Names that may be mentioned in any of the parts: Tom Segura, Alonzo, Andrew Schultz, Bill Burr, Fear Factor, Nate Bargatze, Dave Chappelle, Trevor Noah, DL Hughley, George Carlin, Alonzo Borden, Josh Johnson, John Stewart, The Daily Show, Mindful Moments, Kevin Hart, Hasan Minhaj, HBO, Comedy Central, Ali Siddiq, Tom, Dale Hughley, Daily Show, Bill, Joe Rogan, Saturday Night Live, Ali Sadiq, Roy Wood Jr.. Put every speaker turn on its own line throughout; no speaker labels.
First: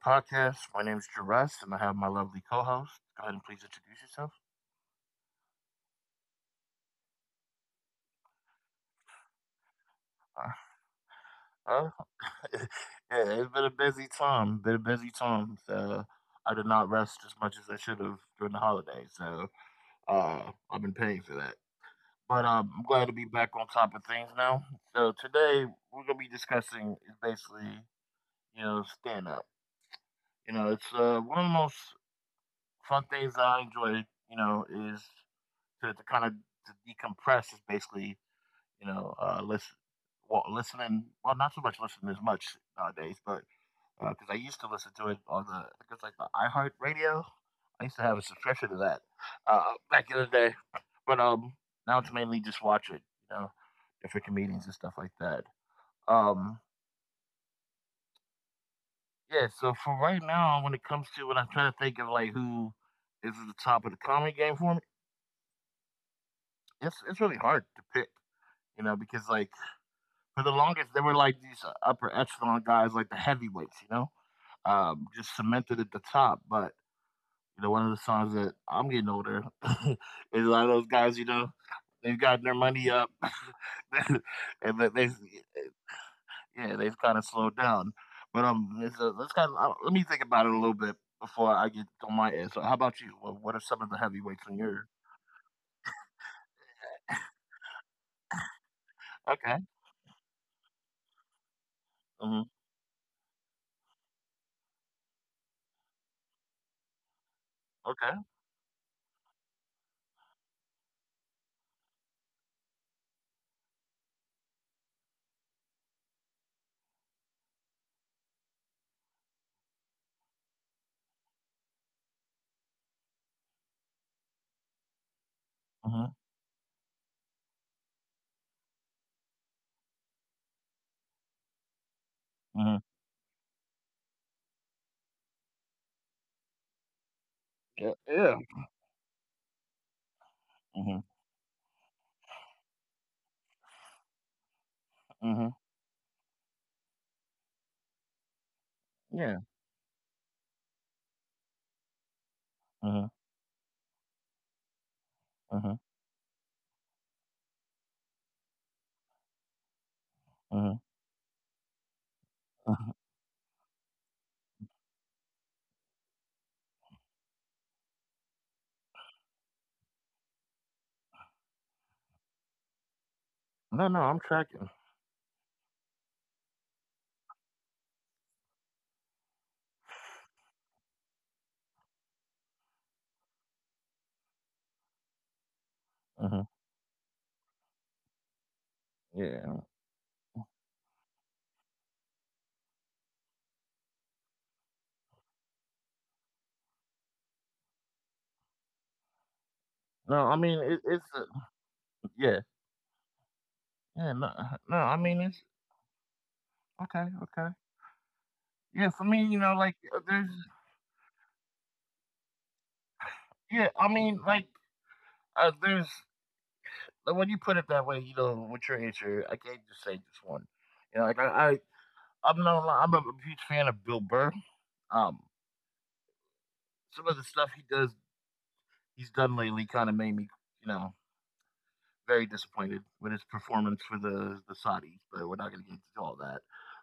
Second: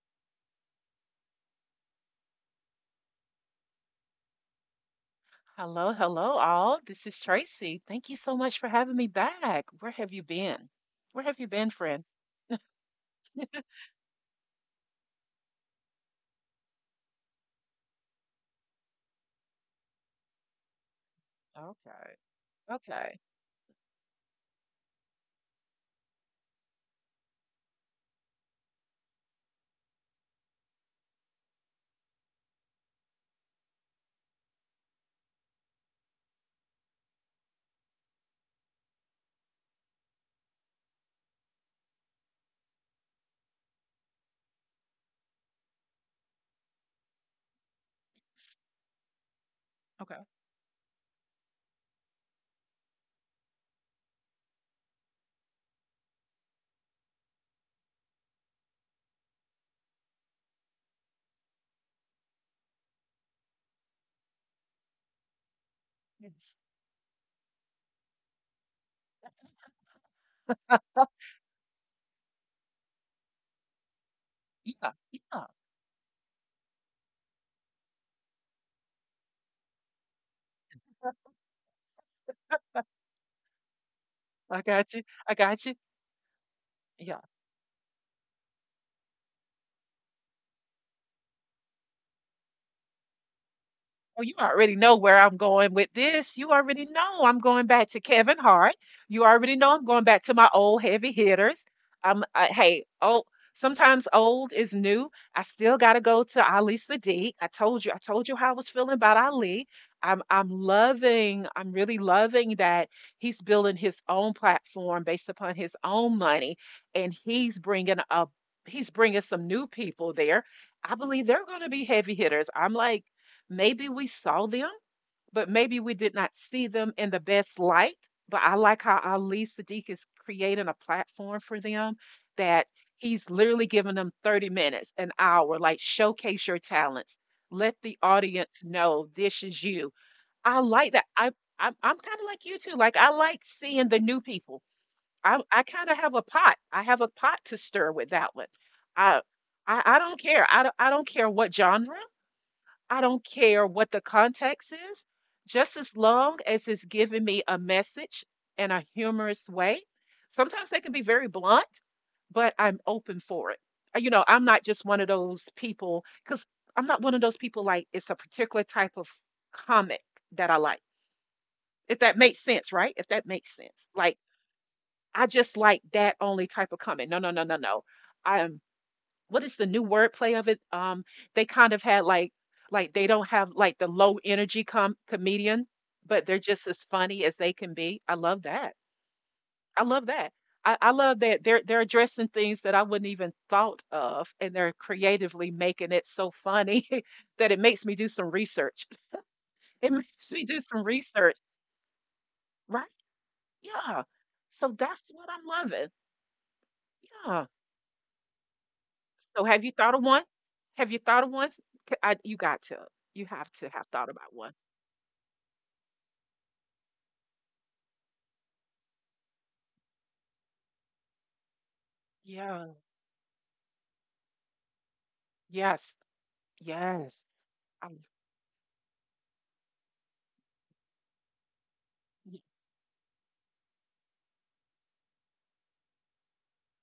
podcast. My name is Jerez, and I have my lovely co-host. Go ahead and please introduce yourself.
Hello, hello, all. This is Tracy. Thank you so much for having me back. Where have you
Uh,
been? Where have you been,
uh,
friend?
yeah, it's been a busy time. Been a busy time. So I did not rest as much as I should have during the holidays. So uh, I've been paying for that.
Okay,
But I'm glad to
okay,
be back on top of things now. So today we're gonna be discussing is basically stand up. It's one of the most fun things I enjoy. You know, is to kind of to decompress is basically listen, well, listening. Well, not so much listening as much nowadays, but because I used to listen to it on the I think like the iHeart Radio. I used to have a subscription to that back
okay.
in the day, but now it's mainly just watch it, you know, different comedians and stuff like that. Um, yeah. So for right now, when it comes to when I'm trying to think of like who is at the top of the comedy game for me,
Yes.
it's really hard to pick, you know, because like for the longest, they were like these upper echelon guys, like the heavyweights, you know,
Yeah,
just
yeah.
cemented at the top. But you know, one of the songs that I'm getting older is a lot of those guys, you know, they've gotten their money up,
I
and that
got you.
they,
I got you.
yeah, they've kind
Yeah.
of slowed down. But it's a, let's kind of let me think about it a little bit before I get on my end. So, how about you? What are some of the
Oh, you
heavyweights on
already
your?
know where I'm going with this. You already know I'm going back to Kevin Hart. You already
Okay.
know I'm going back to my old heavy hitters.
Hmm.
Hey, oh, sometimes old is new. I still got to go to Ali Sadiq. I told you, I
Okay.
told you how I was feeling about Ali. I'm really loving that he's building his own platform based upon his own money, and he's bringing some new people there. I believe they're going to be heavy hitters. I'm like. Maybe we saw them, but maybe we did
Hmm.
not see them in the best light. But I like how Ali Sadiq is creating a platform for them that
Hmm.
he's literally giving them 30 minutes, an hour, like showcase your talents. Let
Yeah.
the
Yeah.
audience know this is you. I like
Hmm.
that. I'm kind of like you too. Like I like seeing the new people. I
Hmm.
I kind of have a pot. I have a pot to stir with that one. I
Yeah.
I don't care. I don't care what genre. I
Hmm.
don't care what the context is,
Hmm.
just as long as it's giving me a message in a humorous way. Sometimes
Hmm.
they can be very blunt, but I'm open for it. You know, I'm not just one of those people because I'm not one of those people like it's a particular type of comic that I like. If that makes sense, right? If that makes
No,
sense.
no,
Like
I'm tracking.
I just like that only type of comic. No, no, no, no, no. I am what is the new wordplay of it? They kind of had like they don't have like the low energy comedian, but
Uh
they're
huh.
just as funny as they can be. I love that.
Yeah.
I love that. I love that they're addressing things that I wouldn't even thought of, and they're creatively making it so funny that it makes me do some research. It
No, I
makes me
mean
do
it,
some
it's
research,
yeah,
right? Yeah.
yeah. No, no,
So
I
that's
mean
what
it's
I'm loving.
okay, okay.
Yeah.
Yeah, for me, you
So
know,
have
like
you thought of
there's
one? Have you thought of one? You got to. You have
yeah,
to
I
have thought
mean
about
like
one.
there's like, when you put it that way, you know, with your answer, I can't just say just one. You know, like I'm no,
Yeah.
I'm a huge fan of Bill Burr. Um,
Yes.
some of the
Yes.
stuff he does,
I,
he's done lately, kind of made me, you know, very
y-
disappointed with his performance for the Saudis. But we're not gonna get into all that.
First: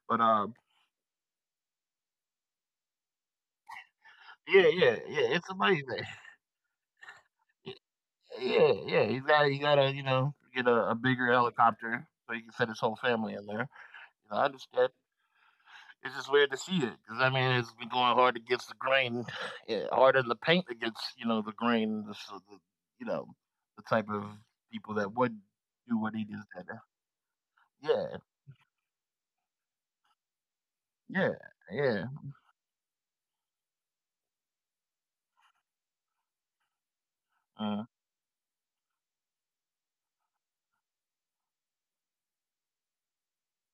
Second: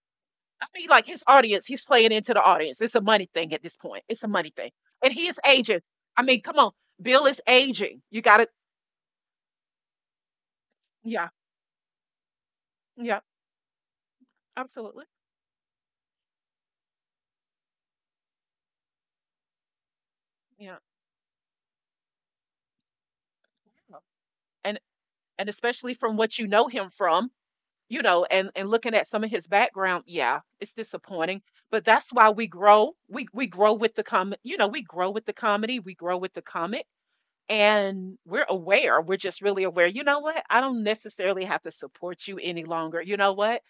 But
I mean, like his audience, he's playing into the audience. It's a money thing at this point. It's a money
yeah,
thing.
yeah,
And he
yeah,
is
it's
aging.
amazing.
I mean, come on. Bill is
Y
aging. You got to.
yeah, you gotta you know, get a
Yeah.
bigger helicopter so you can fit his whole
Yeah.
family in there. You know, I understand.
Absolutely.
It's just weird to see it because I mean, it's been going hard against the grain, yeah, harder than the paint
Yeah,
against, you know, the grain, the so the you know, the
yeah.
type of
And
people that would
and especially
do what
from
he
what you
just did.
know him from, you
Yeah,
know, and looking at some of his background, yeah, it's
yeah,
disappointing, but
yeah,
that's why we grow. We grow with the com, you know, we grow with the comedy, we grow with the comic,
mhm,
and we're aware. We're just really aware, you know what, I don't necessarily have to support you any longer, you know what,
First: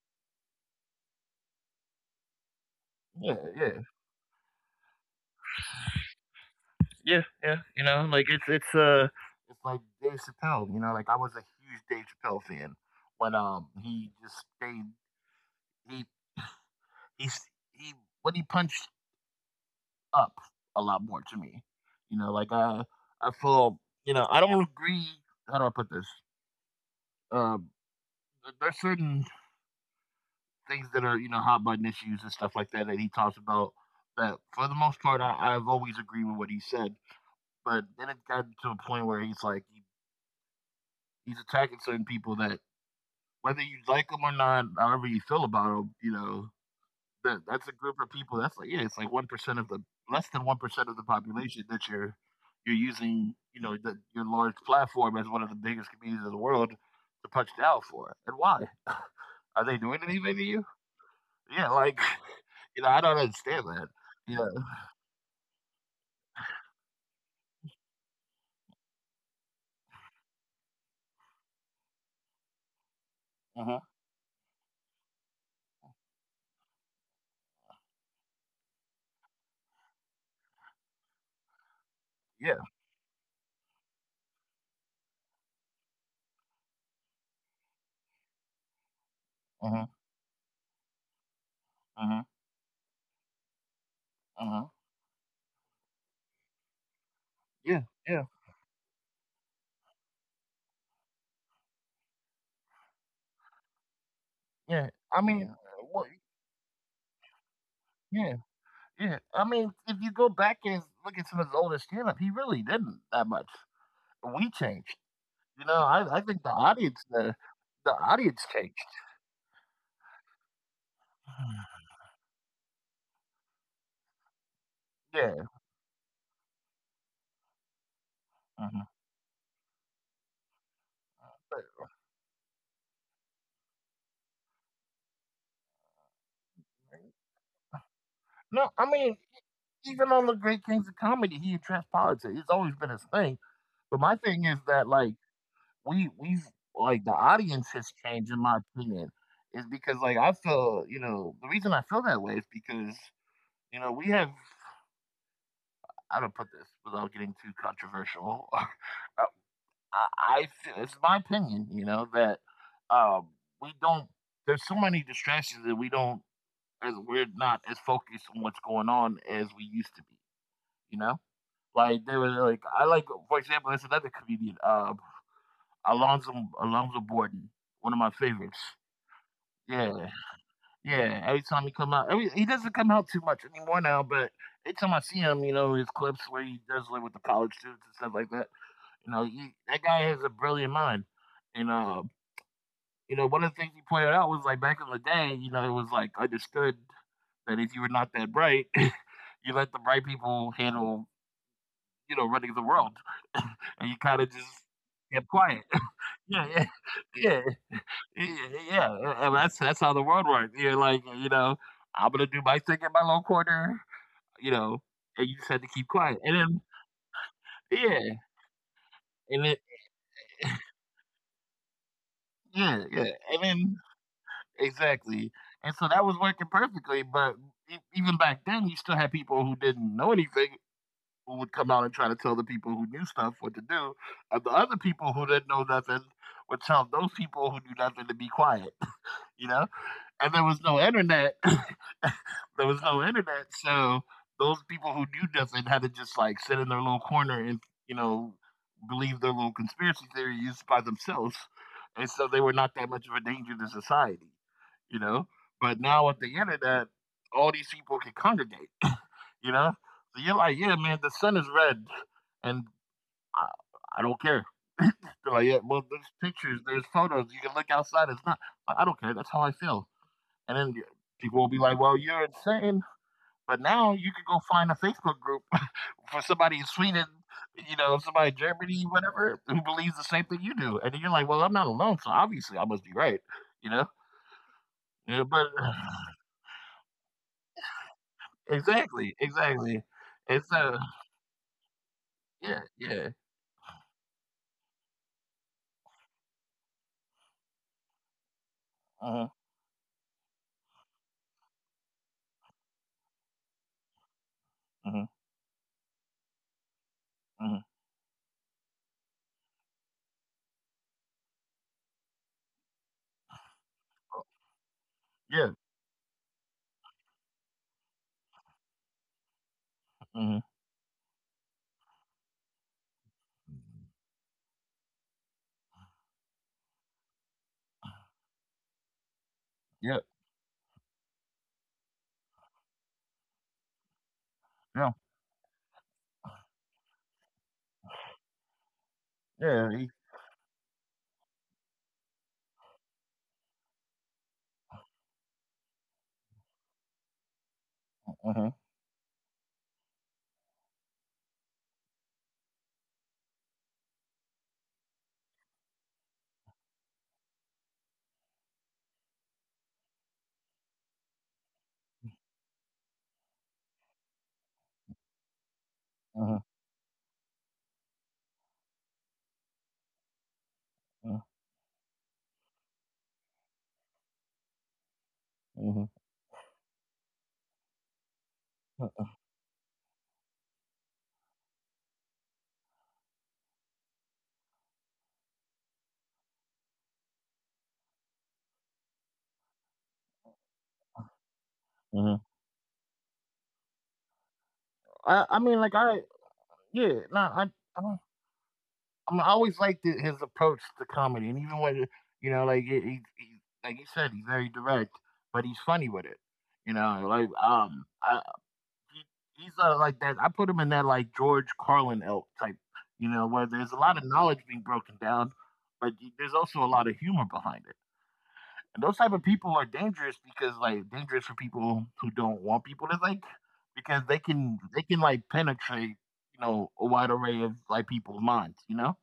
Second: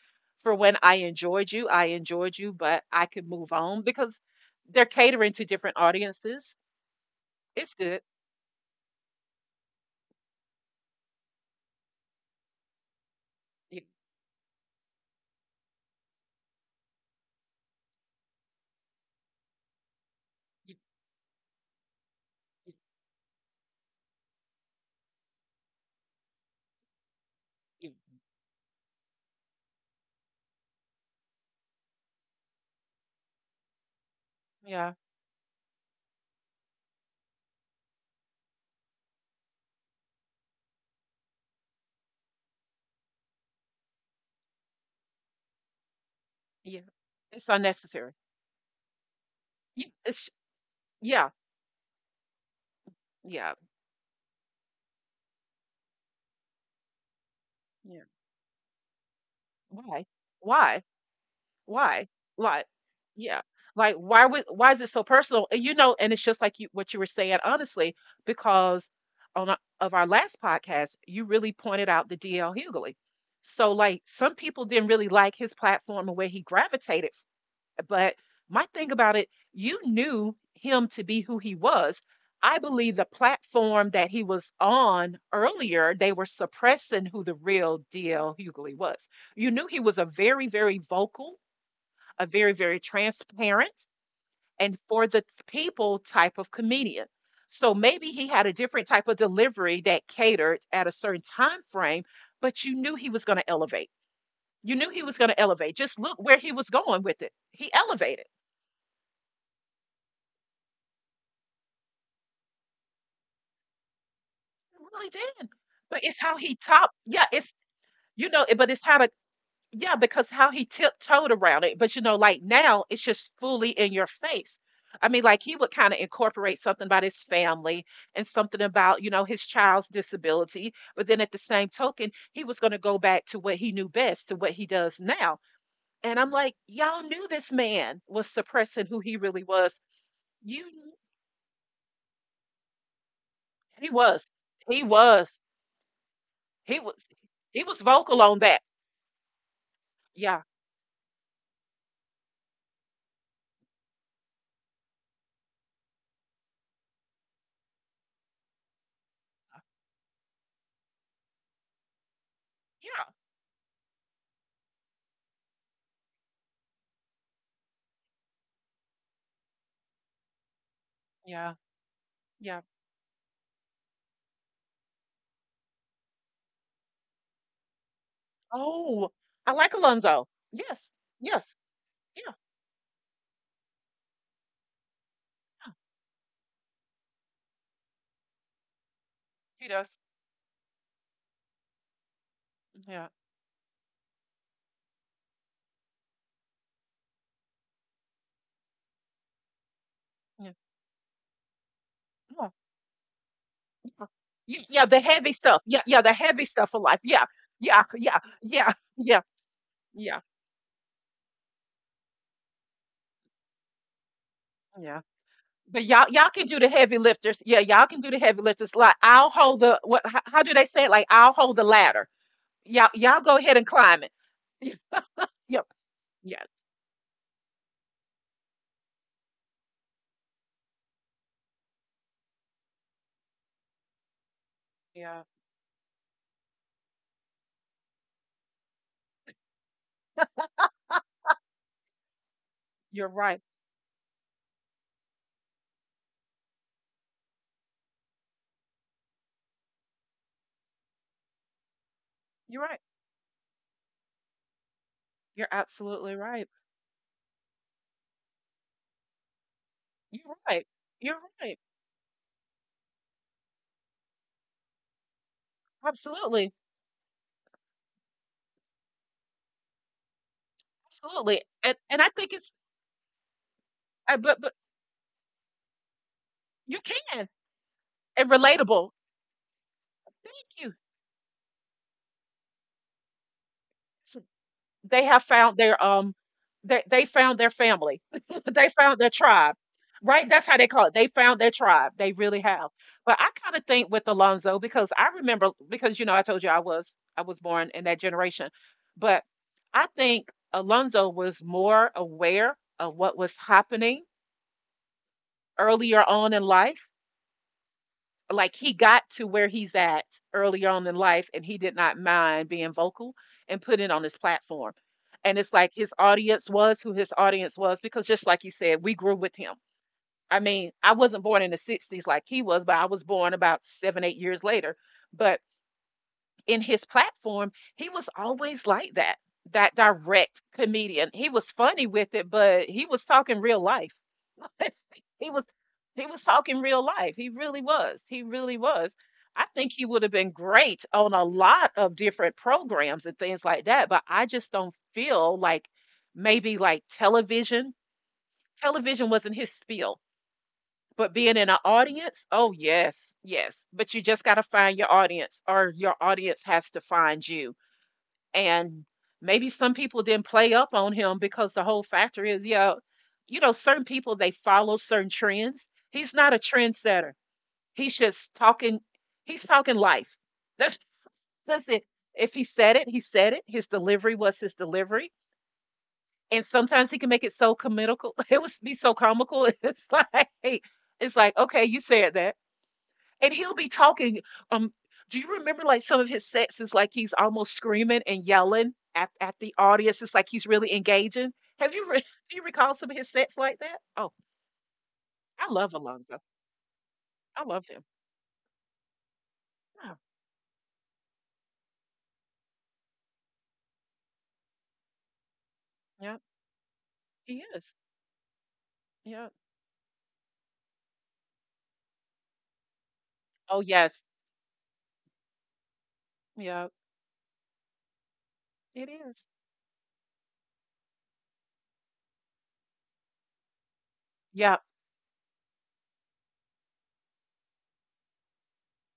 for when I enjoyed you, I enjoyed you, but I could
yeah,
move
yeah.
on because they're catering to different audiences.
Yeah, yeah,
It's
you
good.
know, like it's it's like Dave Chappelle, you know, like I was a huge Dave Chappelle fan when
You-
he just stayed he he s- he when he punched up
you-
a lot more to me. You know, like
you-
I feel, you know, I don't agree, how do I put this? Um
you-
there's certain things that are, you know, hot button issues and stuff like that that he talks about that for the
yeah,
most part I've always agreed with what he said. But then it got to a point where he's attacking certain people that whether you like them or not, however you feel about them, you know,
yeah,
that
it's
that's a group
unnecessary.
of people. That's like yeah, it's like 1% of the
It's,
less than 1% of the
yeah,
population that you're using,
yeah,
you know, your large platform as one of the biggest communities in the world to punch down
yeah.
for. And why are they doing
Why?
anything to you?
Why?
Yeah, like
Why? Like,
you know, I don't
yeah.
understand that.
Like,
Yeah,
why is it so personal? And you know, and it's just like you what you were saying, honestly, because on our, of our last podcast, you really pointed out the DL Hughley. So
uh-huh,
like some people didn't really like his platform and where he gravitated, but my thing about it, you knew him to be who he was. I
yeah,
believe the platform that he was on earlier, they were suppressing who the real deal Hughley was. You knew he
uh-huh.
was a very, very vocal, a
Uh-huh.
very, very transparent,
Uh-huh.
and for the people type of comedian. So
Yeah,
maybe
yeah,
he had a different type of delivery that catered at a certain time frame, but you knew he was going to elevate. You knew
yeah.
he was
I
going to
mean, yeah.
elevate. Just
What?
look where he was going with it. He elevated,
Yeah. Yeah, I mean, if you go back and look at some of his older stand up, he really didn't that much. We changed.
really did.
You know,
But it's
I
how
think
he top, yeah, it's,
the
you know,
audience
it- but
changed.
it's how to, yeah, because how he tiptoed around it. But you know, like now it's just fully in your face. I mean, like
Yeah.
he would kind of incorporate something about his family and something
Hmm.
about, you know, his child's disability. But then at the same
But
token, he was going to go back to what he knew best, to what he does now. And I'm like, y'all knew this man was
no, I
suppressing who he
mean,
really was.
even on the
You,
Great Kings
kn-
of Comedy, he addressed politics. It's always been his thing.
he
But my
was,
thing is
he
that like
was,
we
he
like
was,
the
he
audience
was
has
vocal
changed in
on
my
that.
opinion. Is because like I
Yeah.
feel, you know, the reason I feel that way is because, you know, we have I don't put this without getting too controversial. I it's my opinion, you know, that um, we don't. There's so many distractions that we don't, as we're not as focused on what's going on as we used to be. You know,
Yeah,
like they were
yeah.
like, I like, for example, there's another comedian, Alonzo, Alonzo Borden, one of my favorites.
Oh, I like
Yeah,
Alonzo. Yes,
yeah. Every
yes,
time he come out, every,
yeah,
he doesn't come out too much anymore now. But every time I see him, you know, his clips where he does like with the college students and stuff like that. You know, he,
he
that
does.
guy has a brilliant mind, and
Yeah,
you know, one of the things you pointed out was like back in the day, you know, it was like understood that if you were not that bright, you let the bright
yeah.
people handle, you know,
Oh.
running the world, and you kind of just
Yeah, yeah. The
kept
heavy
quiet.
stuff. Yeah, yeah, the heavy
yeah, yeah,
stuff of life. Yeah,
yeah,
yeah, yeah,
yeah, yeah,
yeah, yeah,
yeah. And that's how the
yeah,
world works. You're like, you know, I'm gonna do my thing in my little corner, you know,
yeah.
and you just had to
But
keep
y'all,
quiet.
y'all can do the heavy lifters. Yeah, y'all can do
Yeah,
the heavy lifters. Like I'll
and then
hold the what? How do they say it? Like I'll hold the ladder.
yeah,
Y'all,
yeah,
y'all go
and
ahead and
then
climb it.
exactly.
Yep, yep,
And so that was
yes,
working perfectly, but even back then, you still had people who didn't know anything who would come out and try to tell the people who knew stuff what to do, and the other people
yeah.
who didn't know nothing would tell those people who knew nothing to be quiet, you know? And there was no internet. there was
You're
no
right.
internet, so those people who knew nothing had to just like sit in their little corner and, you know, believe their little conspiracy theories by themselves. And so they were
You're
not
right.
that much of a danger to society, you know?
You're
But now
absolutely
with the
right.
internet, all these people can congregate, you know? So you're
You're
like,
right.
yeah, man, the
You're
sun is
right.
red, and I, I don't care. They're like, yeah, well, there's
Absolutely.
pictures, there's photos, you can look outside, it's not, I don't care, that's how I feel. And then people
Absolutely,
will be
and
like, well,
and I
you're
think it's
insane, but now you can go
but
find a Facebook group for somebody in
you
Sweden,
can,
you know, somebody
and
in Germany,
relatable.
whatever, who believes the same thing
Thank
you
you.
do. And then you're like, well, I'm not alone, so obviously I must be right, you know?
So they
Yeah,
have
but
found their they found their family. They found their
exactly,
tribe,
exactly.
right? That's
It's
how they call it. They found their tribe. They really
yeah,
have.
yeah.
But I kind of think with Alonzo because I remember because you know I told you I was born in that generation, but
Mhm,
I think Alonzo was more aware of what was happening
mhm,
earlier on in life.
mhm.
Like he got to where he's at early on in life, and he did not mind being vocal and put it on his platform. And
Yeah,
it's like his audience was who his audience was because just like you said, we grew with him.
mhm,
I mean, I wasn't born in the 60s like he was, but I was born about 7, 8 years later. But in his platform, he was always like that, that
yeah,
direct comedian. He was funny with it, but he was talking real life.
yeah,
he was he was talking real life. He really was. He really was. I
yeah.
think he would have been great on a lot of different programs and things like that, but I just don't feel like maybe like television.
Uh huh,
Television wasn't his spiel, but being in an audience, oh yes, yes. But you just got to find your audience or your audience has to find you, and maybe some people didn't play up on him because the whole factor is, yeah, you know, certain people they follow certain trends. He's
uh
not a
huh,
trendsetter. He's just talking. He's talking life. that's
uh
that's it. If he said it, he said it. His delivery was his delivery,
huh.
and sometimes he can make it so comical it would be so comical it's like, it's like, okay, you said that, and he'll be talking. Um, do you remember like some of his sets is like he's almost screaming and yelling at the audience? It's like he's really engaging. Have you re- do you recall some of his sets like that? Oh,
I, I
I
mean,
love
like I,
Alonzo.
yeah, no,
I love
I
him.
don't. I mean, I always liked
Yeah,
it, his approach to comedy, and even when you know, like he like you said, he's very direct, but he's funny with
yeah,
it. You know, like
he is. Yeah.
he's like that. I put him in that like George Carlin elk type, you know, where
Oh
there's a lot of
yes.
knowledge being broken down, but there's also a
Yeah,
lot of humor behind it. And
it
those type of
is.
people are dangerous because like dangerous for people who don't want people to think because they can
Yeah,
they can like penetrate, you know, a wide array of like people's minds, you know,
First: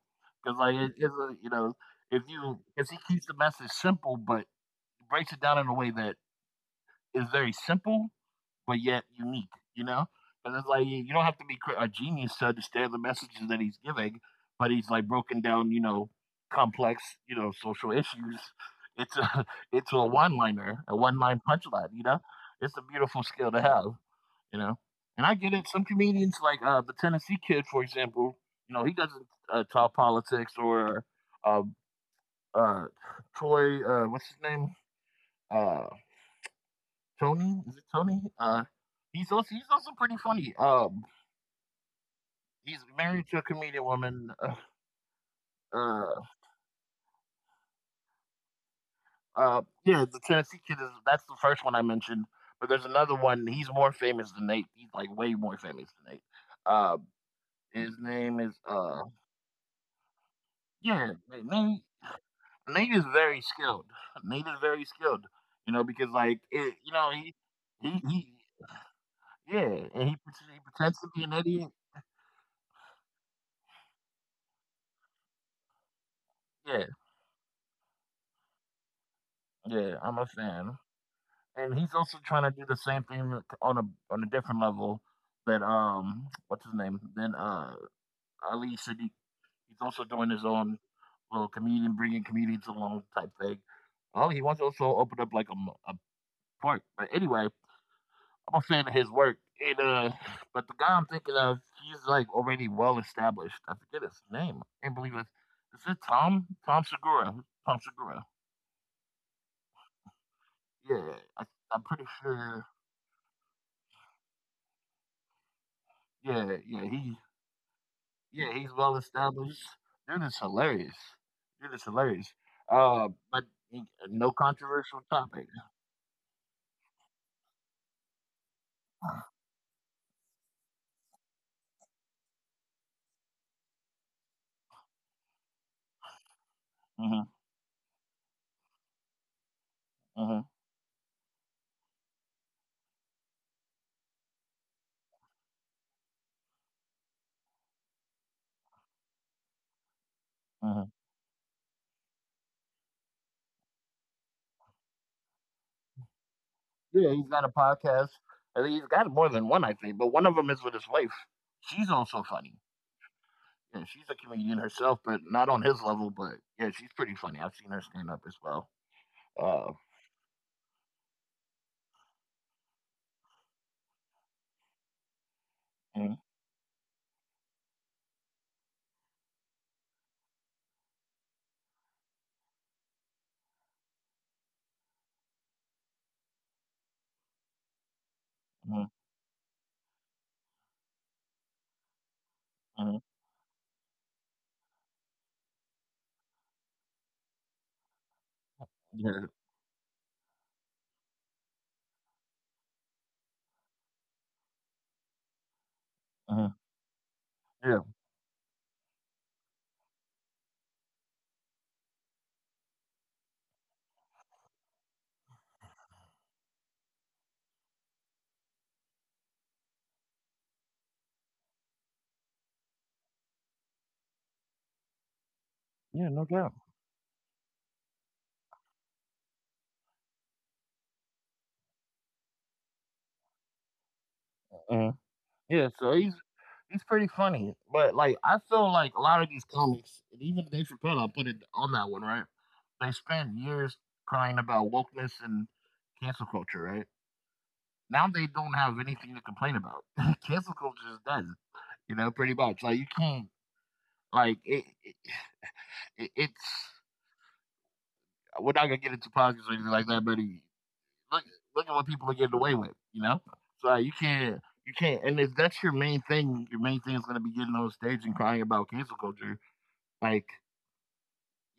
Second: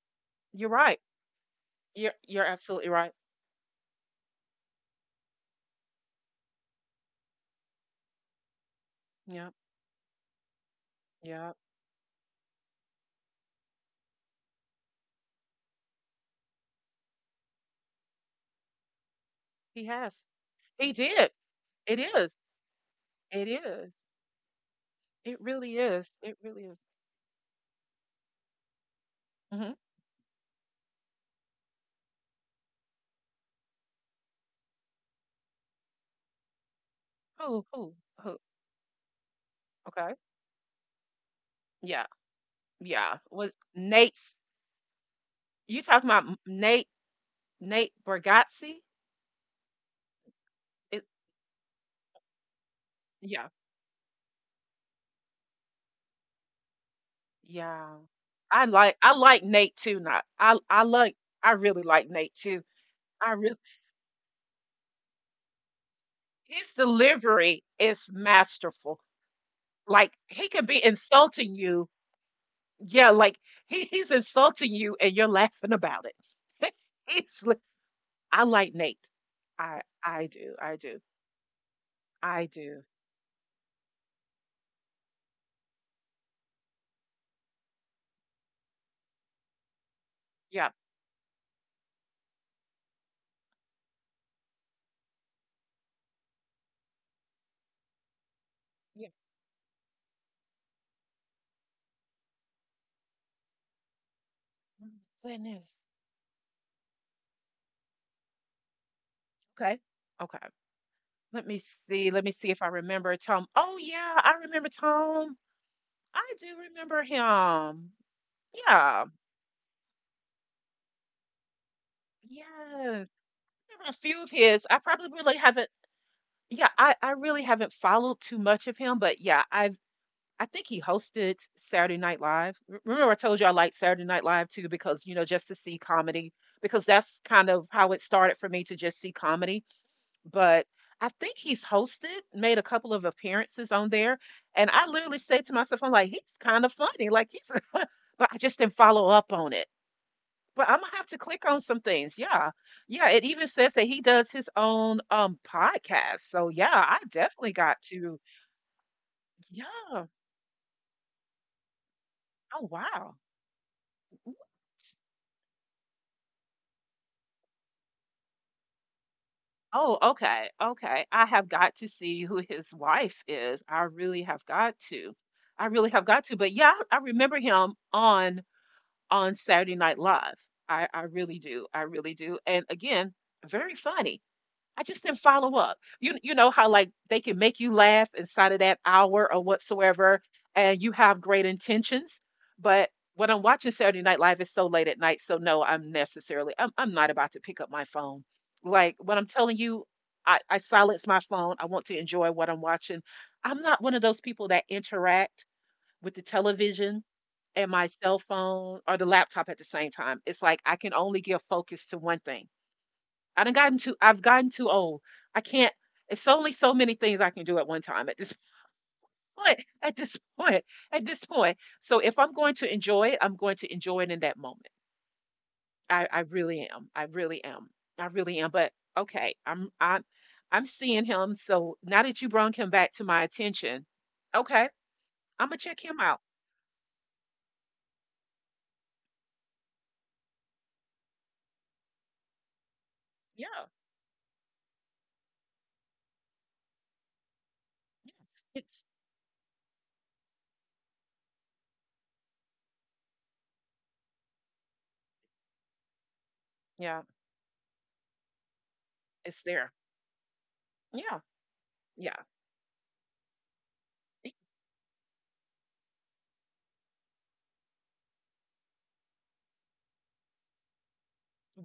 because
you're
like
right.
it's a, you know, if
You're
you,
absolutely
because he
right.
keeps the message simple but breaks it down in a way that is very simple but yet unique,
Yeah,
you know? Because it's like you don't have to
yeah.
be a genius to understand the messages that he's giving, but he's like broken down, you know, complex, you know, social issues. It's a
He
it's a
has.
one liner,
He
a one
did.
line punchline,
It
you know?
is.
It's a beautiful
It
skill to have,
is.
you know? And
It
I get it.
really
Some
is. It
comedians,
really
like
is.
the Tennessee kid, for example, you know, he doesn't
Hmm.
talk politics or uh, uh, Troy, what's his name? Uh,
Who?
Tony. Is it
Who?
Tony?
Who?
He's also
Okay.
pretty funny.
Yeah.
He's
Yeah,
married to a
was
comedian woman.
Nate's, you talking about
Uh,
M Nate Nate Bargatze?
yeah, the Tennessee kid is
It,
that's the first one I mentioned. But there's another
yeah,
one. He's more famous than Nate. He's like way more famous than Nate. Uh,
yeah.
his name is
I like Nate too. Not I I
yeah,
like, I
Nate.
really like Nate too.
Nate is
I
very
really,
skilled. Nate is very skilled. You know because like it,
his
you know
delivery is
he
masterful. Like, he
He
can be
pretends to be an
insulting
idiot.
you. Yeah, like, he he's insulting you, and you're laughing about it.
Yeah,
He's li I like Nate. I
yeah, I'm
I
a
do,
fan.
I do,
And he's also trying
I
to do the
do.
same thing on a different level that what's his name then Ali Siddiq. He's also doing his
Yeah,
own little comedian, bringing comedians along type thing. Oh, he wants to also open up like a park. But anyway, I'm a fan of
yeah.
his work. And But the guy I'm thinking of, he's like already well established. I forget his name. I can't
Mm,
believe it.
goodness.
Is it Tom? Tom Segura. Tom Segura.
Okay, okay.
Yeah,
Let me
I'm pretty
see. Let me see if I
sure.
remember Tom. Oh yeah, I remember Tom. I do
Yeah, yeah.
remember
He
him.
Yeah, he's well
Yeah.
established. Dude is hilarious. Dude is hilarious.
Yes.
Uh, but
I
he,
remember a few of
no
his. I
controversial
probably really
topic.
haven't, yeah, I really haven't followed too much of him, but yeah, I think he hosted Saturday Night Live. Remember I told you I liked Saturday Night Live too because, you know, just to see comedy, because that's
hmm
kind of how it started for me to just see comedy,
hmm
but I think he's hosted, made a couple of appearances on there. And I literally said to myself, I'm like, he's kind of funny. Like he's, but I just didn't follow up on it. But I'm gonna
hmm
have to click on some things. Yeah. Yeah. It even says that he does his own podcast. So yeah, I
Yeah, he's
definitely
got a
got to.
podcast. I think he's got more than one, I
Yeah.
think. But one of them is with his wife. She's also
Oh
funny.
wow.
Yeah, she's a comedian herself, but not on his level. But yeah, she's pretty funny. I've seen her stand up as well. Uh,
Oh, okay. Okay. I have got to see who his wife is. I really have got to. I really have got
mhm,
to. But yeah, I remember him on Saturday Night Live. I really do. I really do. And again, very funny. I just didn't follow up. You know how like they can make you laugh inside of that
mhm,
hour or whatsoever, and you have great intentions. But
mhm.
when I'm watching Saturday Night Live, it's so late at night. So no, I'm necessarily I'm not about to pick up my phone. Like when I'm
Yeah,
telling you, I silence my phone. I want to enjoy what I'm watching. I'm not one of those people that interact with the
mhm,
television and my
yeah,
cell phone or the laptop at the same time. It's like I can only give focus to one thing. I've gotten too old. I can't it's only so many things I can do at one time at this point. At this point. At this point. So if I'm going to enjoy it, I'm going to enjoy it in that moment. I,
yeah,
I
no
really
doubt.
am. I really am. I really am. But okay, I'm seeing him. So now that you brought him back to my attention, okay, I'm gonna
Yeah,
check him
so
out.
he's he's pretty funny, but like I feel like a lot of these comics, and even Dave Chappelle, I put it on that one, right? They spend
Yeah.
years crying about wokeness and cancel culture, right?
Yeah,
Now they don't
It's
have anything to complain about. Cancel culture is done, you know, pretty much. Like you can't, like it it's.
yeah,
We're not gonna get into
it's
politics or
there.
anything like that, but
Yeah.
look look at what people
Yeah.
are getting away with, you know. So you can't. And if that's your main thing is going to be getting on stage and crying about cancel culture. Like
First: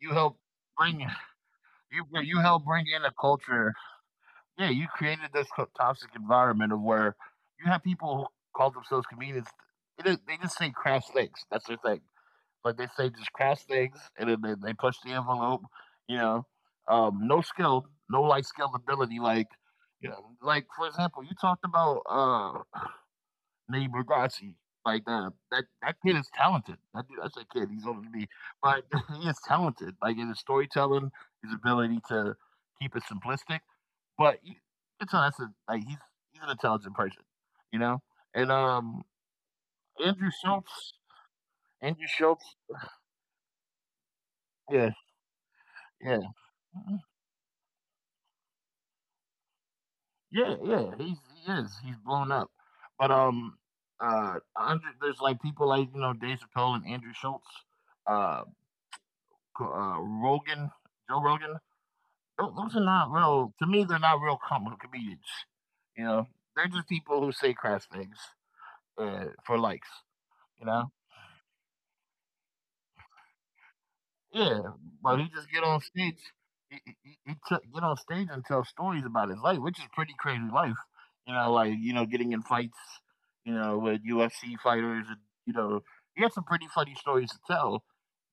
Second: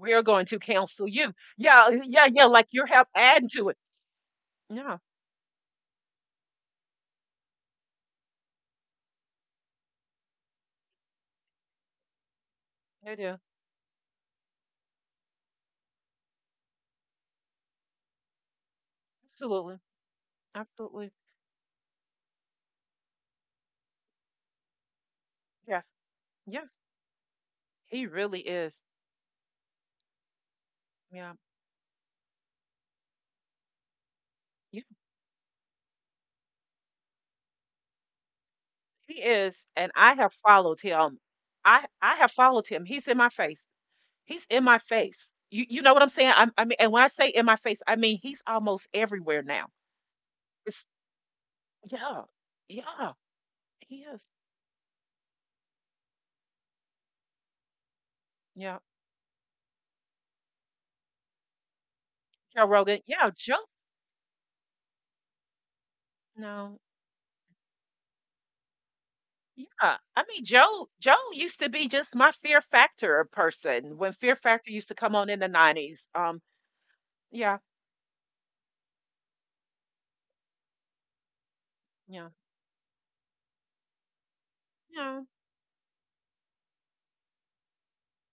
you help
going to
bring
counsel
you
you. Yeah, yeah,
you
yeah.
help
Like you're
bring in
help
a
adding to
culture.
it.
Yeah, you
Yeah,
created this toxic environment of where you have people who call themselves comedians. It is, they just say crass things. That's their thing. Like they say,
it
just
is.
crash things, and then they push the envelope. You know, no skill, no like scalability. Like,
Absolutely.
you know, like for
Absolutely.
example, you talked about Nate Bargatze. Like
Yes.
that kid is talented.
Yes.
That dude, that's a kid. He's older
He
than me,
really
but
is.
he is talented. Like in his storytelling,
Yeah.
his ability to keep it simplistic. But you-
Yeah.
it's not that's a, like He's an intelligent person, you know. And
He is. And I
Andrew
have followed
Schultz,
him. I
Andrew
I have
Schultz,
followed him. He's in my face. He's in my
yeah,
face. You know what I'm
yeah.
saying? I mean, and when I say in my face, I mean he's almost everywhere now.
Yeah,
It's
yeah, he's he is. He's
yeah.
blown up. But
Yeah. He is.
there's like people like, you know, Dave Chappelle and Andrew Schultz, uh,
Yeah.
Rogan, Joe Rogan.
Joe
Those are
Rogan.
not
Yeah,
real
Joe.
to me, they're not real comedians. You know, they're
No.
just people who say crass things for likes,
Yeah, I mean,
you
Joe
know.
Joe used to be just my Fear Factor person when Fear
Yeah,
Factor used to come
but he
on in the
just get on
90s.
stage. He
Yeah,
took get on stage and tell stories about his life, which is pretty crazy life. You know, like you know,
yeah,
getting in fights. You know, with UFC fighters, and
yeah,
you know, he had some pretty funny stories to tell.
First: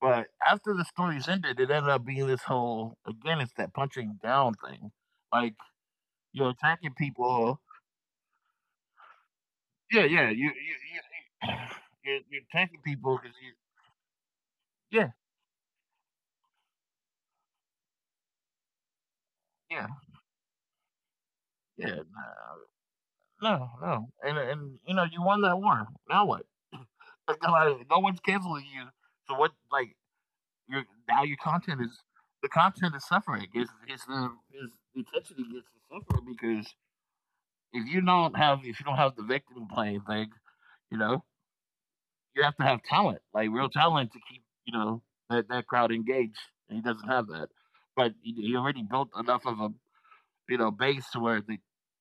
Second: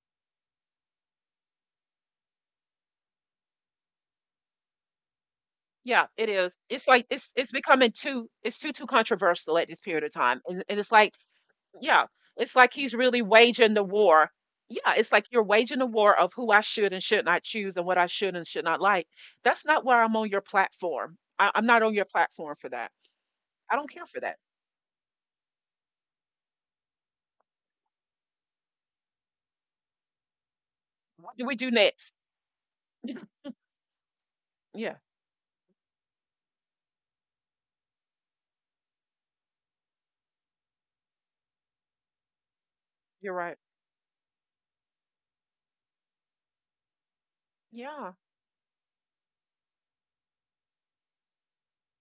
But after the stories ended, it ended up being this whole again, it's that punching down thing. Like
yeah, it
you're
is. It's
attacking
like it's
people.
becoming too too controversial at this period of
Yeah,
time. And it's like,
you-
yeah,
you're
it's like
attacking
he's really
people because you.
waging the war. Yeah, it's
Yeah,
like you're waging a war of who I should and should not choose and what I should and should not like. That's not
yeah,
why I'm on your platform. I'm not on
yeah.
your platform
Nah.
for that.
No,
I don't care
no,
for that.
and you know you won that war. Now what? Like, no one's canceling you. So what? Like
What
your
do we do
content is
next?
suffering. It's
Yeah,
the attention gets is suffering because if you don't have the victim playing thing, you know you have to have talent,
you're
like
right.
real talent, to keep, you know, that crowd engaged. And he doesn't have that,
Yeah.
but he already built enough of a, you know, base to where the,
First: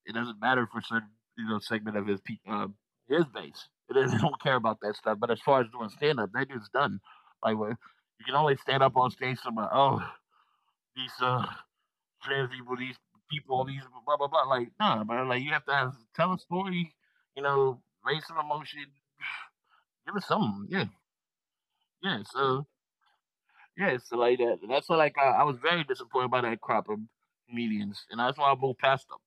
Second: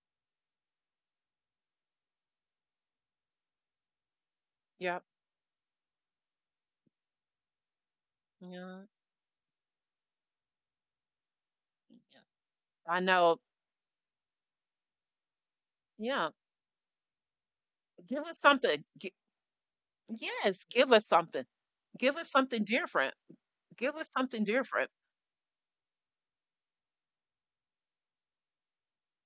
it doesn't matter for certain, you know, segment of um, his base. They don't care about that
Yep.
stuff. But as far as doing stand up, that dude's done. Like, where you can only stand
Yeah.
up on stage somewhere, oh, these
Yeah.
trans
I know.
people, these blah, blah, blah. Like, nah, man. Like, you have to have,
Yeah.
tell a story, you know,
Give
raise some
us
emotion,
something.
give us
Yes.
something. Yeah,
Give us something. Give
yeah.
us something
So,
different.
yeah,
Give us
so like
something
that. And that's
different.
why, like, I was very disappointed by that crop of comedians. And that's why I moved past them.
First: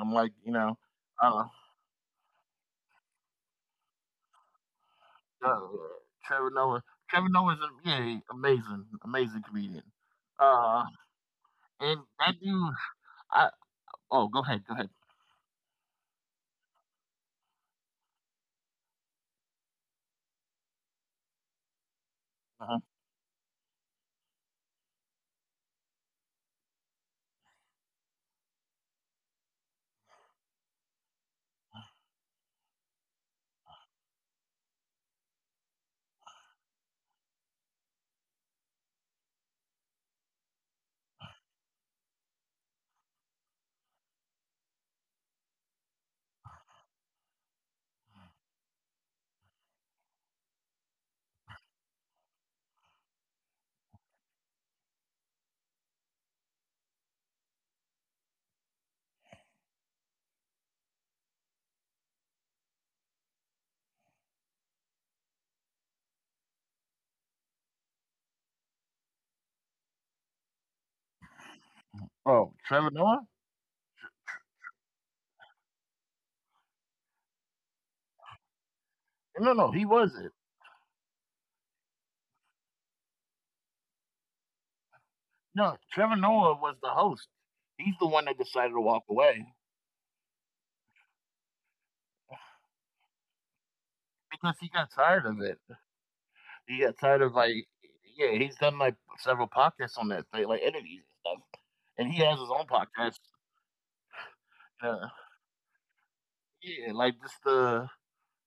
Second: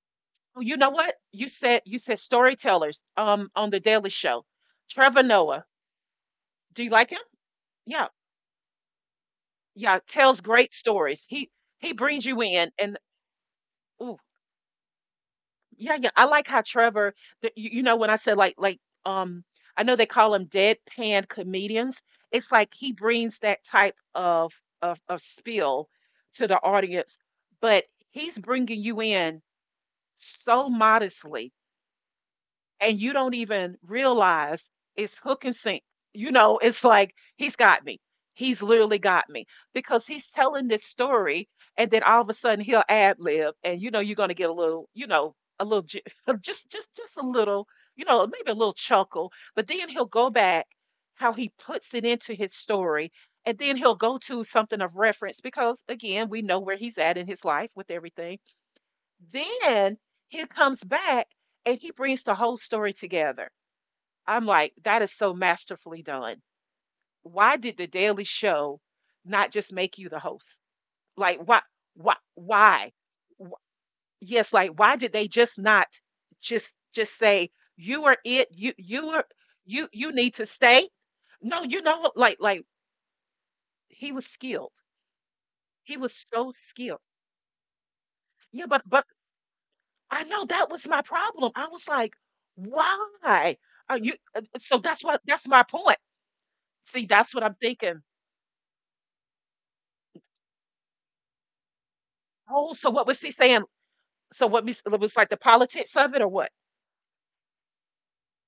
I'm like, you
Oh,
know,
you know what?
I don't
You
know.
said you said storytellers on the Daily Show. Trevor Noah.
Oh, yeah. Trevor
Do
Noah.
you like him?
Trevor Noah's a, yeah,
Yeah.
he- Amazing, amazing comedian.
Yeah. Tells great
Uh,
stories. He
and
brings
that
you in
dude,
and
I
ooh,
oh, go ahead, go ahead.
yeah, yeah. I like how Trevor, you, when I said um, I know they call them deadpan comedians. It's like
Uh-huh.
he brings that type of of spiel to the audience, but he's bringing you in so modestly and you don't even realize it's hook and sink. You know, it's like he's got me. He's literally got me because he's telling this story, and then all of a sudden he'll ad lib, and you know you're gonna get a little, you know, just a little, you know, maybe a little chuckle, but then he'll go back how he puts it into his story, and then he'll go to something of reference because again we know where he's at in his life with everything then he comes back and he brings the whole story together. I'm like, that is so masterfully done. Why did the Daily Show not just make you the host? Like, why,
Oh, Trevor
why?
Noah?
Wh- Yes, like, why did they just not just say you are it? You you are
No, no,
you
he
you need
wasn't.
to stay. No, you know, like he was skilled.
No,
He was
Trevor
so
Noah was the
skilled.
host. He's the one that
Yeah,
decided
but
to
but
walk away
I know that was my problem. I was like, "Why are you"
because he
so
got
that's what
tired of
that's
it.
my point.
He got
See,
tired
that's
of
what I'm
like,
thinking.
yeah, he's done like several podcasts on that thing, like interviews and stuff, and he has his own
Oh, so what was
podcast.
he saying? So what was it
Uh,
was like the politics of it or what?
yeah, like just the.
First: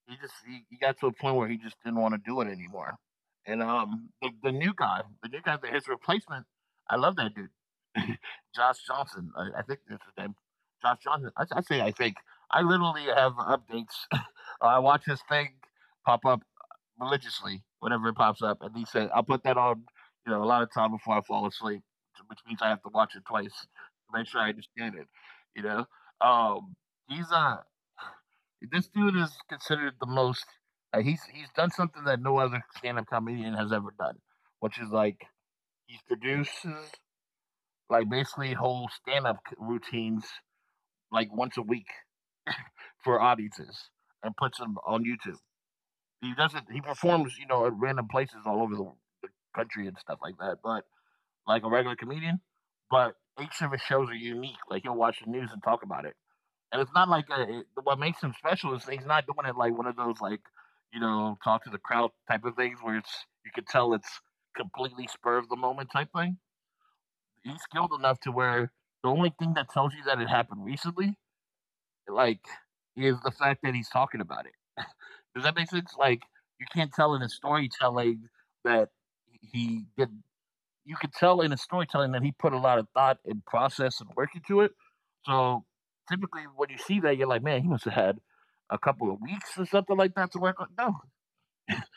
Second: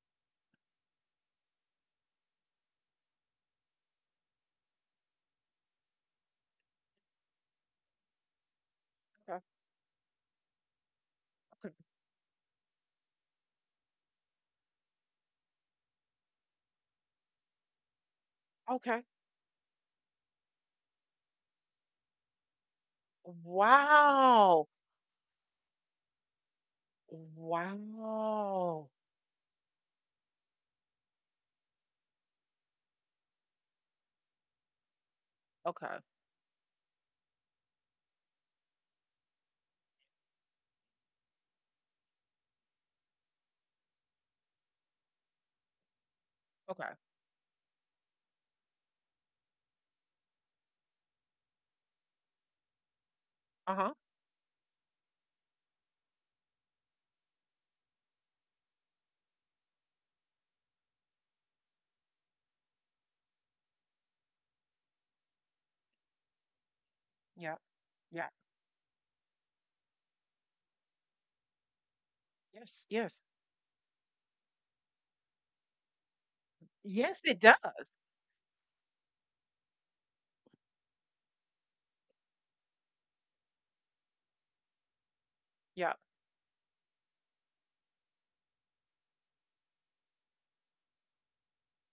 He got to a point where he just didn't want to do it anymore. And the new guy, his replacement, I love that dude, Josh Johnson.
Okay.
I think that's his name, Josh Johnson.
Okay.
I literally have updates. I watch his thing pop up religiously whenever it pops up, and he
Okay.
said I'll put that on, you know, a lot of time before I fall asleep, which means I have to watch it twice to make sure I
Wow.
understand it. You know, um, he's this
Wow.
dude is considered the most. He's done something that no other stand-up comedian has ever done, which is like he
Okay.
produces like basically whole stand-up routines like once a week for audiences and puts them on YouTube. He doesn't. He
Okay.
performs, you know, at random places all over the country and stuff like that. But like a regular comedian, but each of his
Uh-huh.
shows are unique. Like he'll watch the news and talk about it. And it's not like what makes him special is he's not doing it like one of those like, you know, talk to the crowd type of things where it's you can tell it's completely spur of the moment type thing.
Yeah.
He's skilled enough
Yeah.
to where the only thing that tells you that it happened recently, like,
Yes.
is
Yes.
the fact that he's talking about it. Does that make sense? Like, you can't tell in
Yes,
his
it does.
storytelling that he did you could tell in his storytelling that he put a lot of thought and process and work into it. So
Yeah.
typically, when you see that, you're like, man, he must have had a couple of weeks or something like that to work on. No,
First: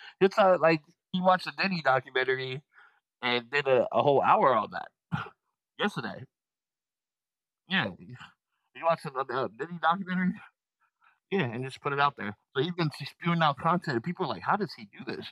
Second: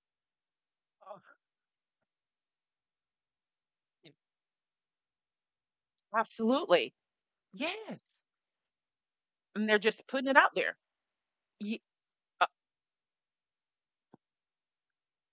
it's not like
Oh,
he watched a Denny documentary and did a
yeah.
whole hour on that yesterday.
Absolutely.
Yeah,
Yes.
he watched a
And they're
Denny
just putting
documentary.
it out there.
Yeah, and just
Ye-
put it out there.
uh,
So he's been spewing out content, and people are like, "How does he do this?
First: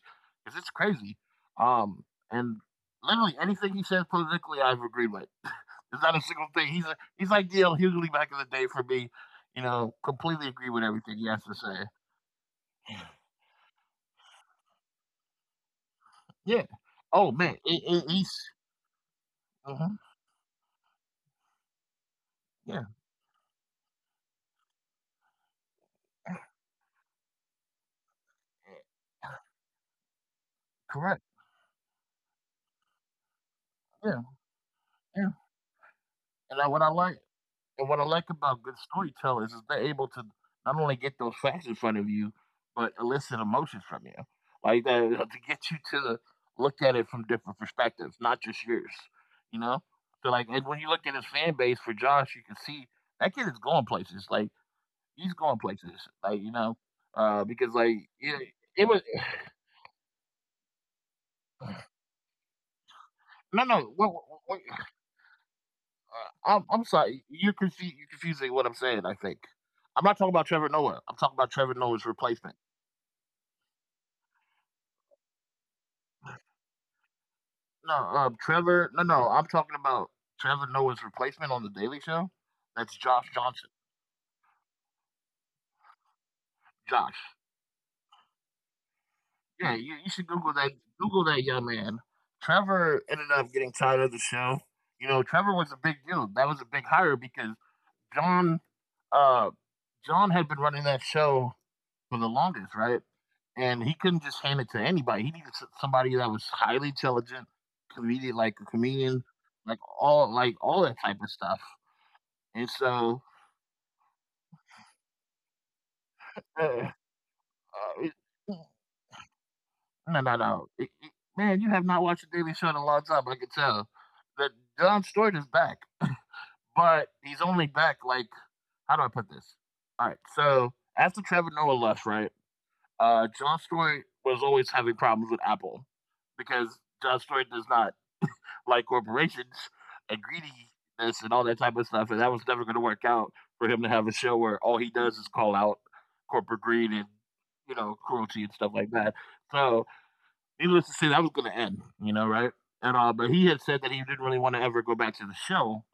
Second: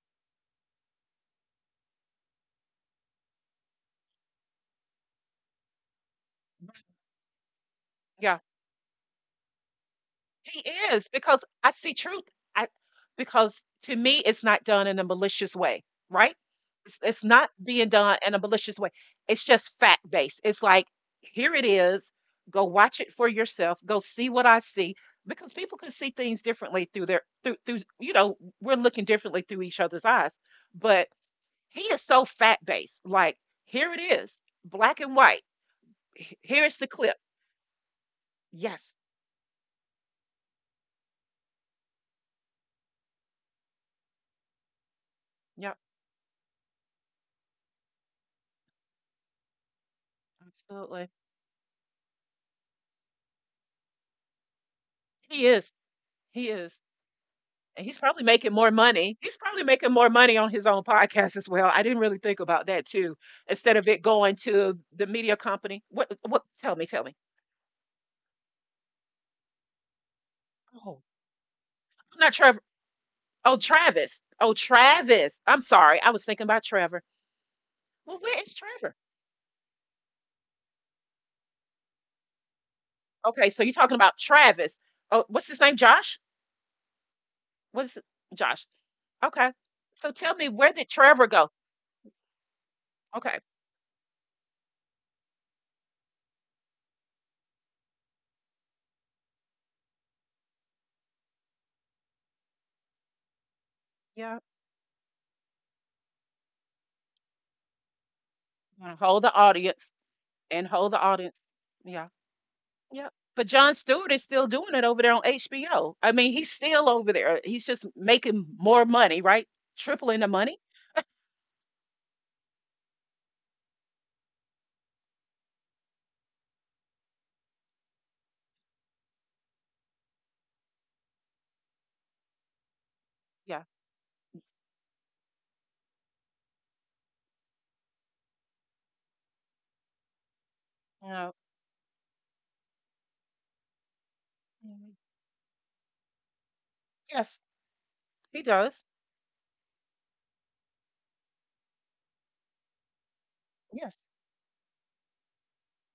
Because it's crazy." Um, and literally anything he says politically, I've agreed with. There's not a single thing. He's like Dale Hughley back in
Yeah.
the day for me. You know, completely
He
agree with
is
everything he has
because
to
I
say.
see truth. I because to me it's not done in a malicious way, right?
Yeah.
It's
Oh
not
man,
being done
he's
in a malicious way. It's just
uh
fact based. It's like here it is. Go
yeah,
watch it for yourself. Go see what I see because people can see things differently through their through you know we're looking differently through each other's eyes. But
correct.
he is so fact based. Like here it
Yeah,
is, black and
yeah.
white.
And I,
Here's
what
the
I
clip.
like, And what I like about good
Yes.
storytellers is they're able to not only get those facts in front of you, but elicit emotions from you, like that to get
Yep.
you to look at it from different perspectives, not just yours. You know, so like, and when you look
Absolutely.
at his fan base for Josh, you can see that kid is going places. Like he's
He
going
is.
places. Like
He
you know,
is.
uh, because
And
like
he's probably
it,
making more
it was
money. He's probably making more money on his own podcast as well. I didn't really think about that too.
no,
Instead
no.
of it going to the media company. What, tell
I'm
me, tell me.
sorry. You're confusing what I'm saying. I think I'm not talking about Trevor Noah.
Oh,
I'm talking about Trevor Noah's
not
replacement.
Trevor. Oh, Travis. Oh, Travis. I'm sorry. I was thinking about Trevor.
No,
Well, where is Trevor?
I'm talking about Trevor Noah's replacement on The Daily Show. That's Josh
Okay, so
Johnson.
you're talking about Travis. Oh, what's his name? Josh?
Josh.
What's Josh? Okay.
Yeah, you
So
should
tell me
Google that.
where did
Google
Trevor
that
go?
young man. Trevor ended
Okay.
up getting tired of the show. You know, Trevor was a big deal. That was a big hire because John, uh, John had been running that show for the longest, right? And he couldn't
Yeah.
just hand it to anybody. He needed somebody that was highly intelligent, comedian, like a
Wanna
comedian,
Hold the audience
like
and
all
hold
that
the
type of
audience.
stuff.
Yeah.
And
Yep.
so
But John Stewart is still doing it over there on HBO. I mean, he's
uh,
still over there. He's just
Uh, it-
making more money, right? Tripling
no,
the
no,
money.
no. Man, you have not watched the Daily Show in a long time. I can tell. That John Stewart is back, but he's only back like, how do I put this? All right. So after Trevor Noah left, right, John
Yeah.
Stewart was always having problems with Apple because John Stewart does not like corporations and greediness and
No.
all that type of stuff, and that was never going to work out for him to have a show where all he
Mm,
does is call out corporate greed and
yes,
you know
he
cruelty and stuff
does.
like that. So needless to say, that was going to end, you know, right? And all, but he had said that
Yes.
he didn't really want to ever go back to the show.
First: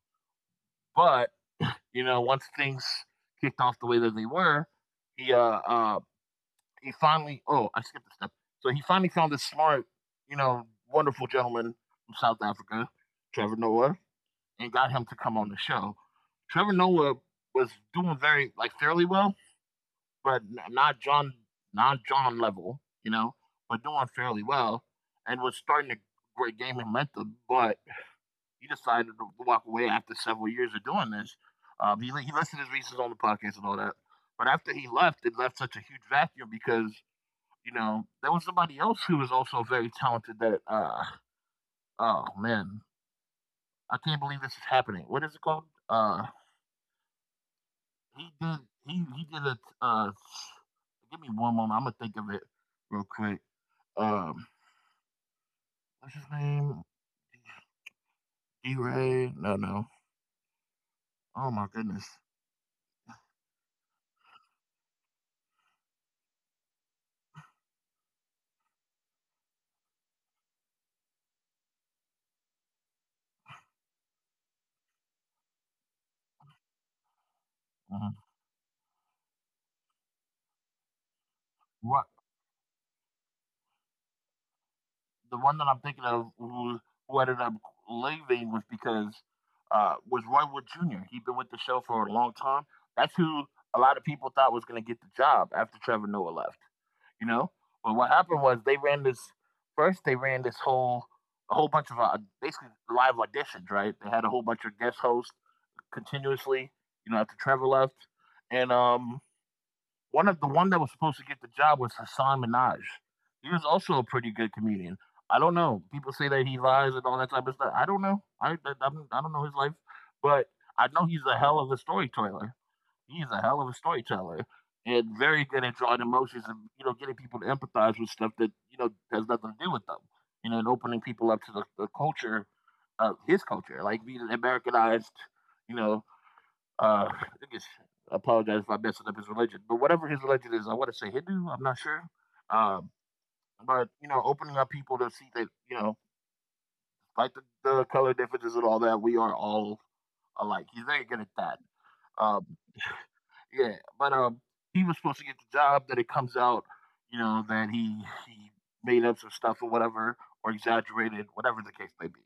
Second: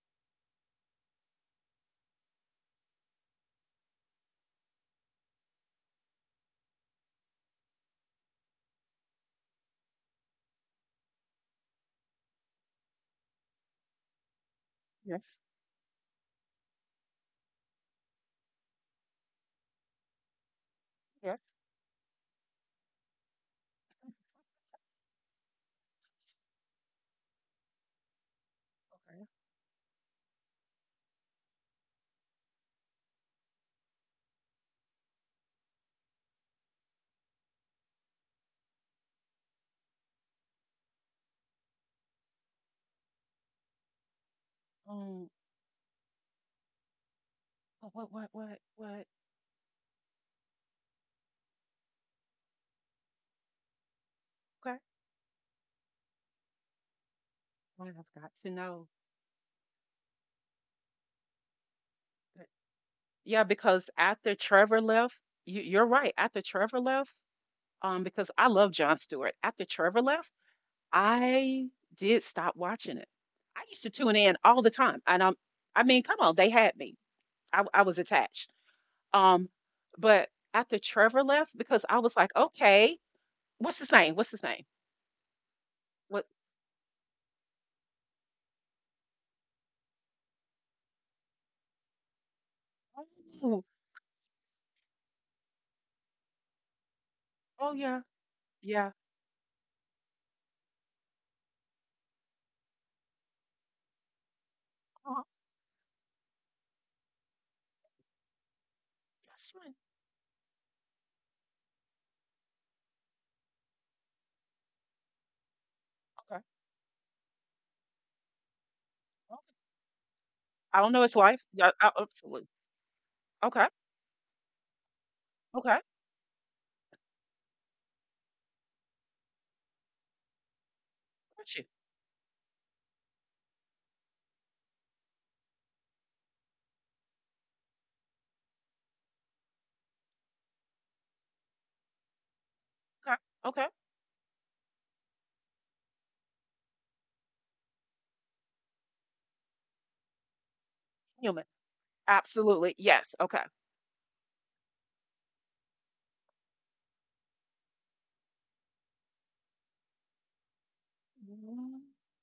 But you know, once things kicked off the way that they were, he uh, uh he finally oh I skipped a step. So he finally found this smart, you know, wonderful gentleman from South Africa, Trevor Noah, and got him to
Yes.
come on the show. Trevor Noah was doing very like fairly well but not John,
Yes.
not John level, you know, but doing fairly well, and was starting to great game momentum. But he decided
Okay.
to walk away after several years of doing this. He listed his reasons on the podcast and all that, but after he left, it left such a huge vacuum because you know there was somebody else who was also very talented. That oh man, I can't believe this is happening. What
Um,
is it called?
oh,
He did he
What?
he did a uh, give me one moment. I'm gonna think of it real quick. Um,
Okay.
what's his name?
Well, I've got to know.
D-Ray? No, no. Oh my goodness.
that- Yeah, because after Trevor left, you, you're right. After Trevor left, because I love John Stewart. After Trevor left, I did stop watching it. I used to tune in all the time, I mean, come on, they had me. I was
Mhm.
attached. Um, but after Trevor left, because I
What,
was like, okay, what's his name?
the one that I'm thinking
What?
of who ended up leaving was because was Roy Wood Jr. He'd been with the show for a long time. That's who
Oh,
a lot of people thought was gonna get the job after Trevor Noah left. You know?
oh
But
yeah,
what happened was they
yeah.
ran this first they ran this whole a whole bunch of basically live auditions, right? They had a whole bunch of guest
Uh-huh.
hosts continuously, you know, after Trevor left. And
That's right.
one of the one that was supposed to get the job was Hassan Minaj. He was also a pretty good comedian. I don't know. People say
Okay.
that he lies and all that type of stuff. I don't know. I don't
Okay.
know his life, but
I
I
don't know
know
his
he's a
life.
hell of a
Absolutely.
storyteller. He's a hell
Okay.
of a storyteller and very good at
Okay.
drawing emotions and you know getting people to empathize with stuff that you know has nothing to do with them. You know, and opening people up to
Got you.
the culture, his culture, like being an Americanized, you know, I think it's. I apologize if I'm messing up his religion, but whatever his religion is, I want to say Hindu. I'm not sure. Um,
Okay. Okay.
but you know, opening up people to see that you know, like the color differences and all that, we are all alike. He's very good at
Human.
that. Um,
Absolutely. Yes. Okay.
yeah, but he was supposed to get the job. That it comes out, you know, that he made up some stuff or whatever, or exaggerated, whatever the
Mm,
case may be.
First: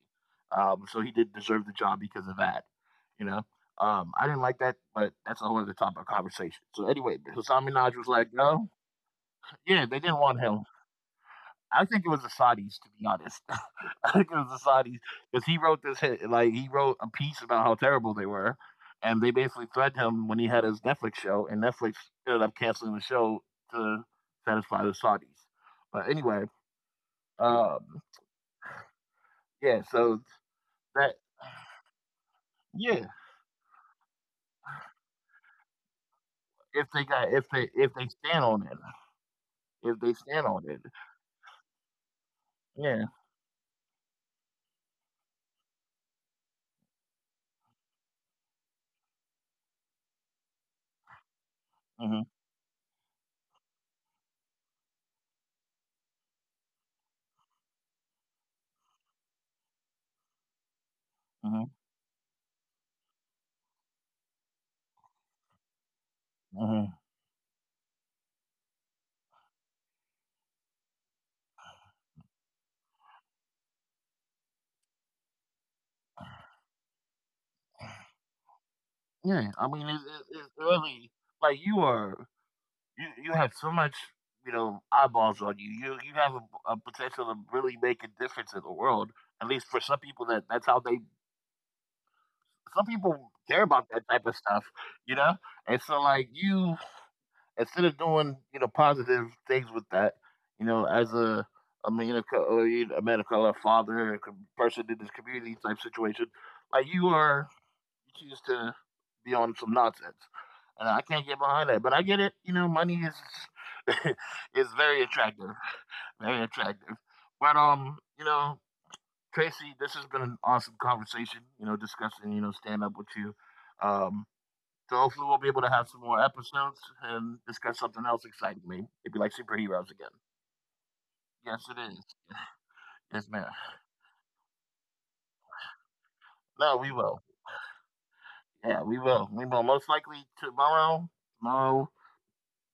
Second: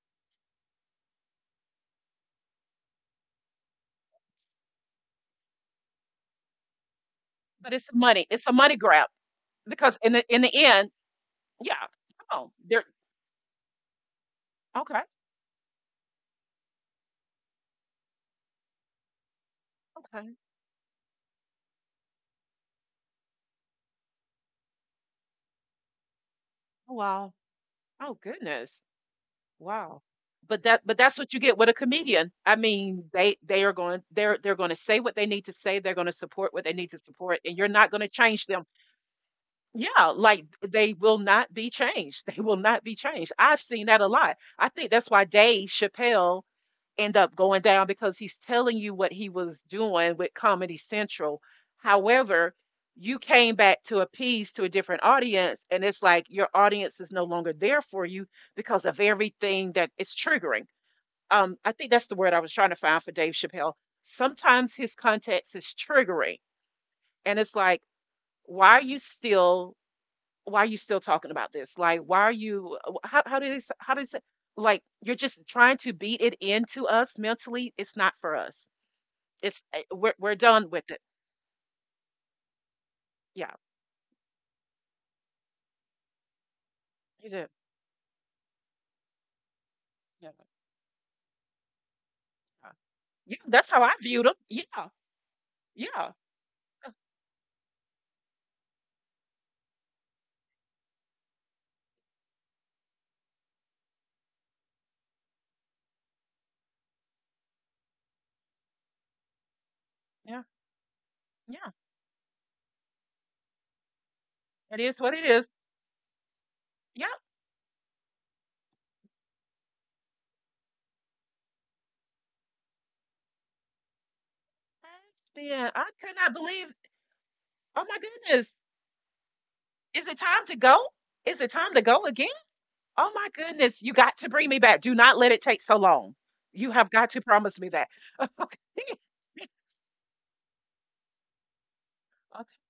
So he did deserve the job because of that. You know, I didn't like that, but that's a whole other topic of conversation. So anyway, Hassan
but it's
Minaj was
money.
like,
It's a
no,
money grab
yeah,
because
they
in
didn't
the
want
in the
him.
end,
I
yeah.
think it was the
Come on.
Saudis, to be honest. I think it was the
Okay.
Saudis because he wrote this hit, like he wrote a piece about how terrible they were, and they basically threatened him
Okay.
when he had his Netflix show, and Netflix ended up canceling the show to satisfy the Saudis. But anyway,
Oh, wow.
um,
Oh goodness.
yeah.
Wow.
So
But that's
that,
what you get with a comedian. I mean,
yeah,
they are going they're going to say what they need to say, they're going to support what they need to support
if
and you're
they
not going to change
stand
them.
on it, if
Yeah,
they
like
stand on it,
they will not be changed. They will not be
yeah.
changed. I've seen that a lot. I think that's why Dave Chappelle end up going down because he's telling you what he was doing with Comedy Central.
Hmm.
However, you came back to appease to a different audience, and it's like your audience is no longer there for you because of everything that it's triggering. I
Hmm.
think that's the word I was trying to find for Dave Chappelle. Sometimes his context is triggering,
Hmm.
and it's like, why are you still why are you still talking about this? Like, why are you? How do this? How does it? Like, you're just trying to beat it into us mentally. It's not for us.
Yeah.
It's
I mean, it's,
we're
it's it's
done with it.
really like you are, you
Yeah,
have so much you know eyeballs on you. You have a
you
potential to
did.
really make a difference in the world. At least for some
Yeah,
people, that that's how they.
yeah.
Some people
Yeah,
care
that's how
about
I
that
viewed
type
them.
of stuff,
Yeah,
you know. And so,
yeah,
like you,
uh,
instead of doing you know positive things with that, you know, as a man of co- or a man of color, father, a com- person in this community type situation, like you are, you choose to be on some nonsense.
yeah,
And I can't get
yeah.
behind that, but I get it. You know, money is is
It is
very
what it is.
attractive, very attractive.
Yeah,
But you know, Tracy, this has been an awesome conversation. You know, discussing you know stand up with you. Um, so hopefully we'll be able to
man,
have
I
some
could
more
not believe.
episodes and discuss
Oh my
something else
goodness,
exciting, maybe maybe like superheroes
is
again.
it time to go? Is it
Yes, it
time to go
is.
again? Oh
Yes,
my
ma'am.
goodness, you got to bring me back. Do not let it take so long. You
No, we
have got
will.
to promise me that.
Yeah, we will. We
Okay.
will most likely tomorrow. Tomorrow.
Okay,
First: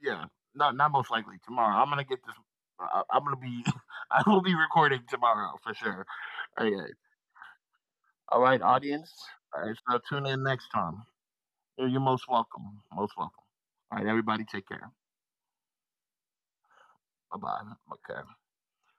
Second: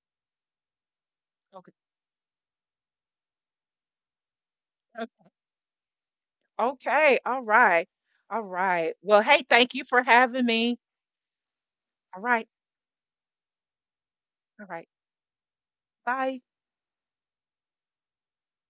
Yeah, not not most likely
okay,
tomorrow. I'm gonna get this. I, I'm gonna be. I will be recording
o-
tomorrow for sure. Okay.
okay. All right, all
All right,
right.
audience.
Well, hey,
All
thank
right,
you for
so tune
having
in next
me.
time. You're
All
most
right,
welcome. Most welcome. All right, everybody,
all
take
right.
care.
Bye.
Bye bye. Okay.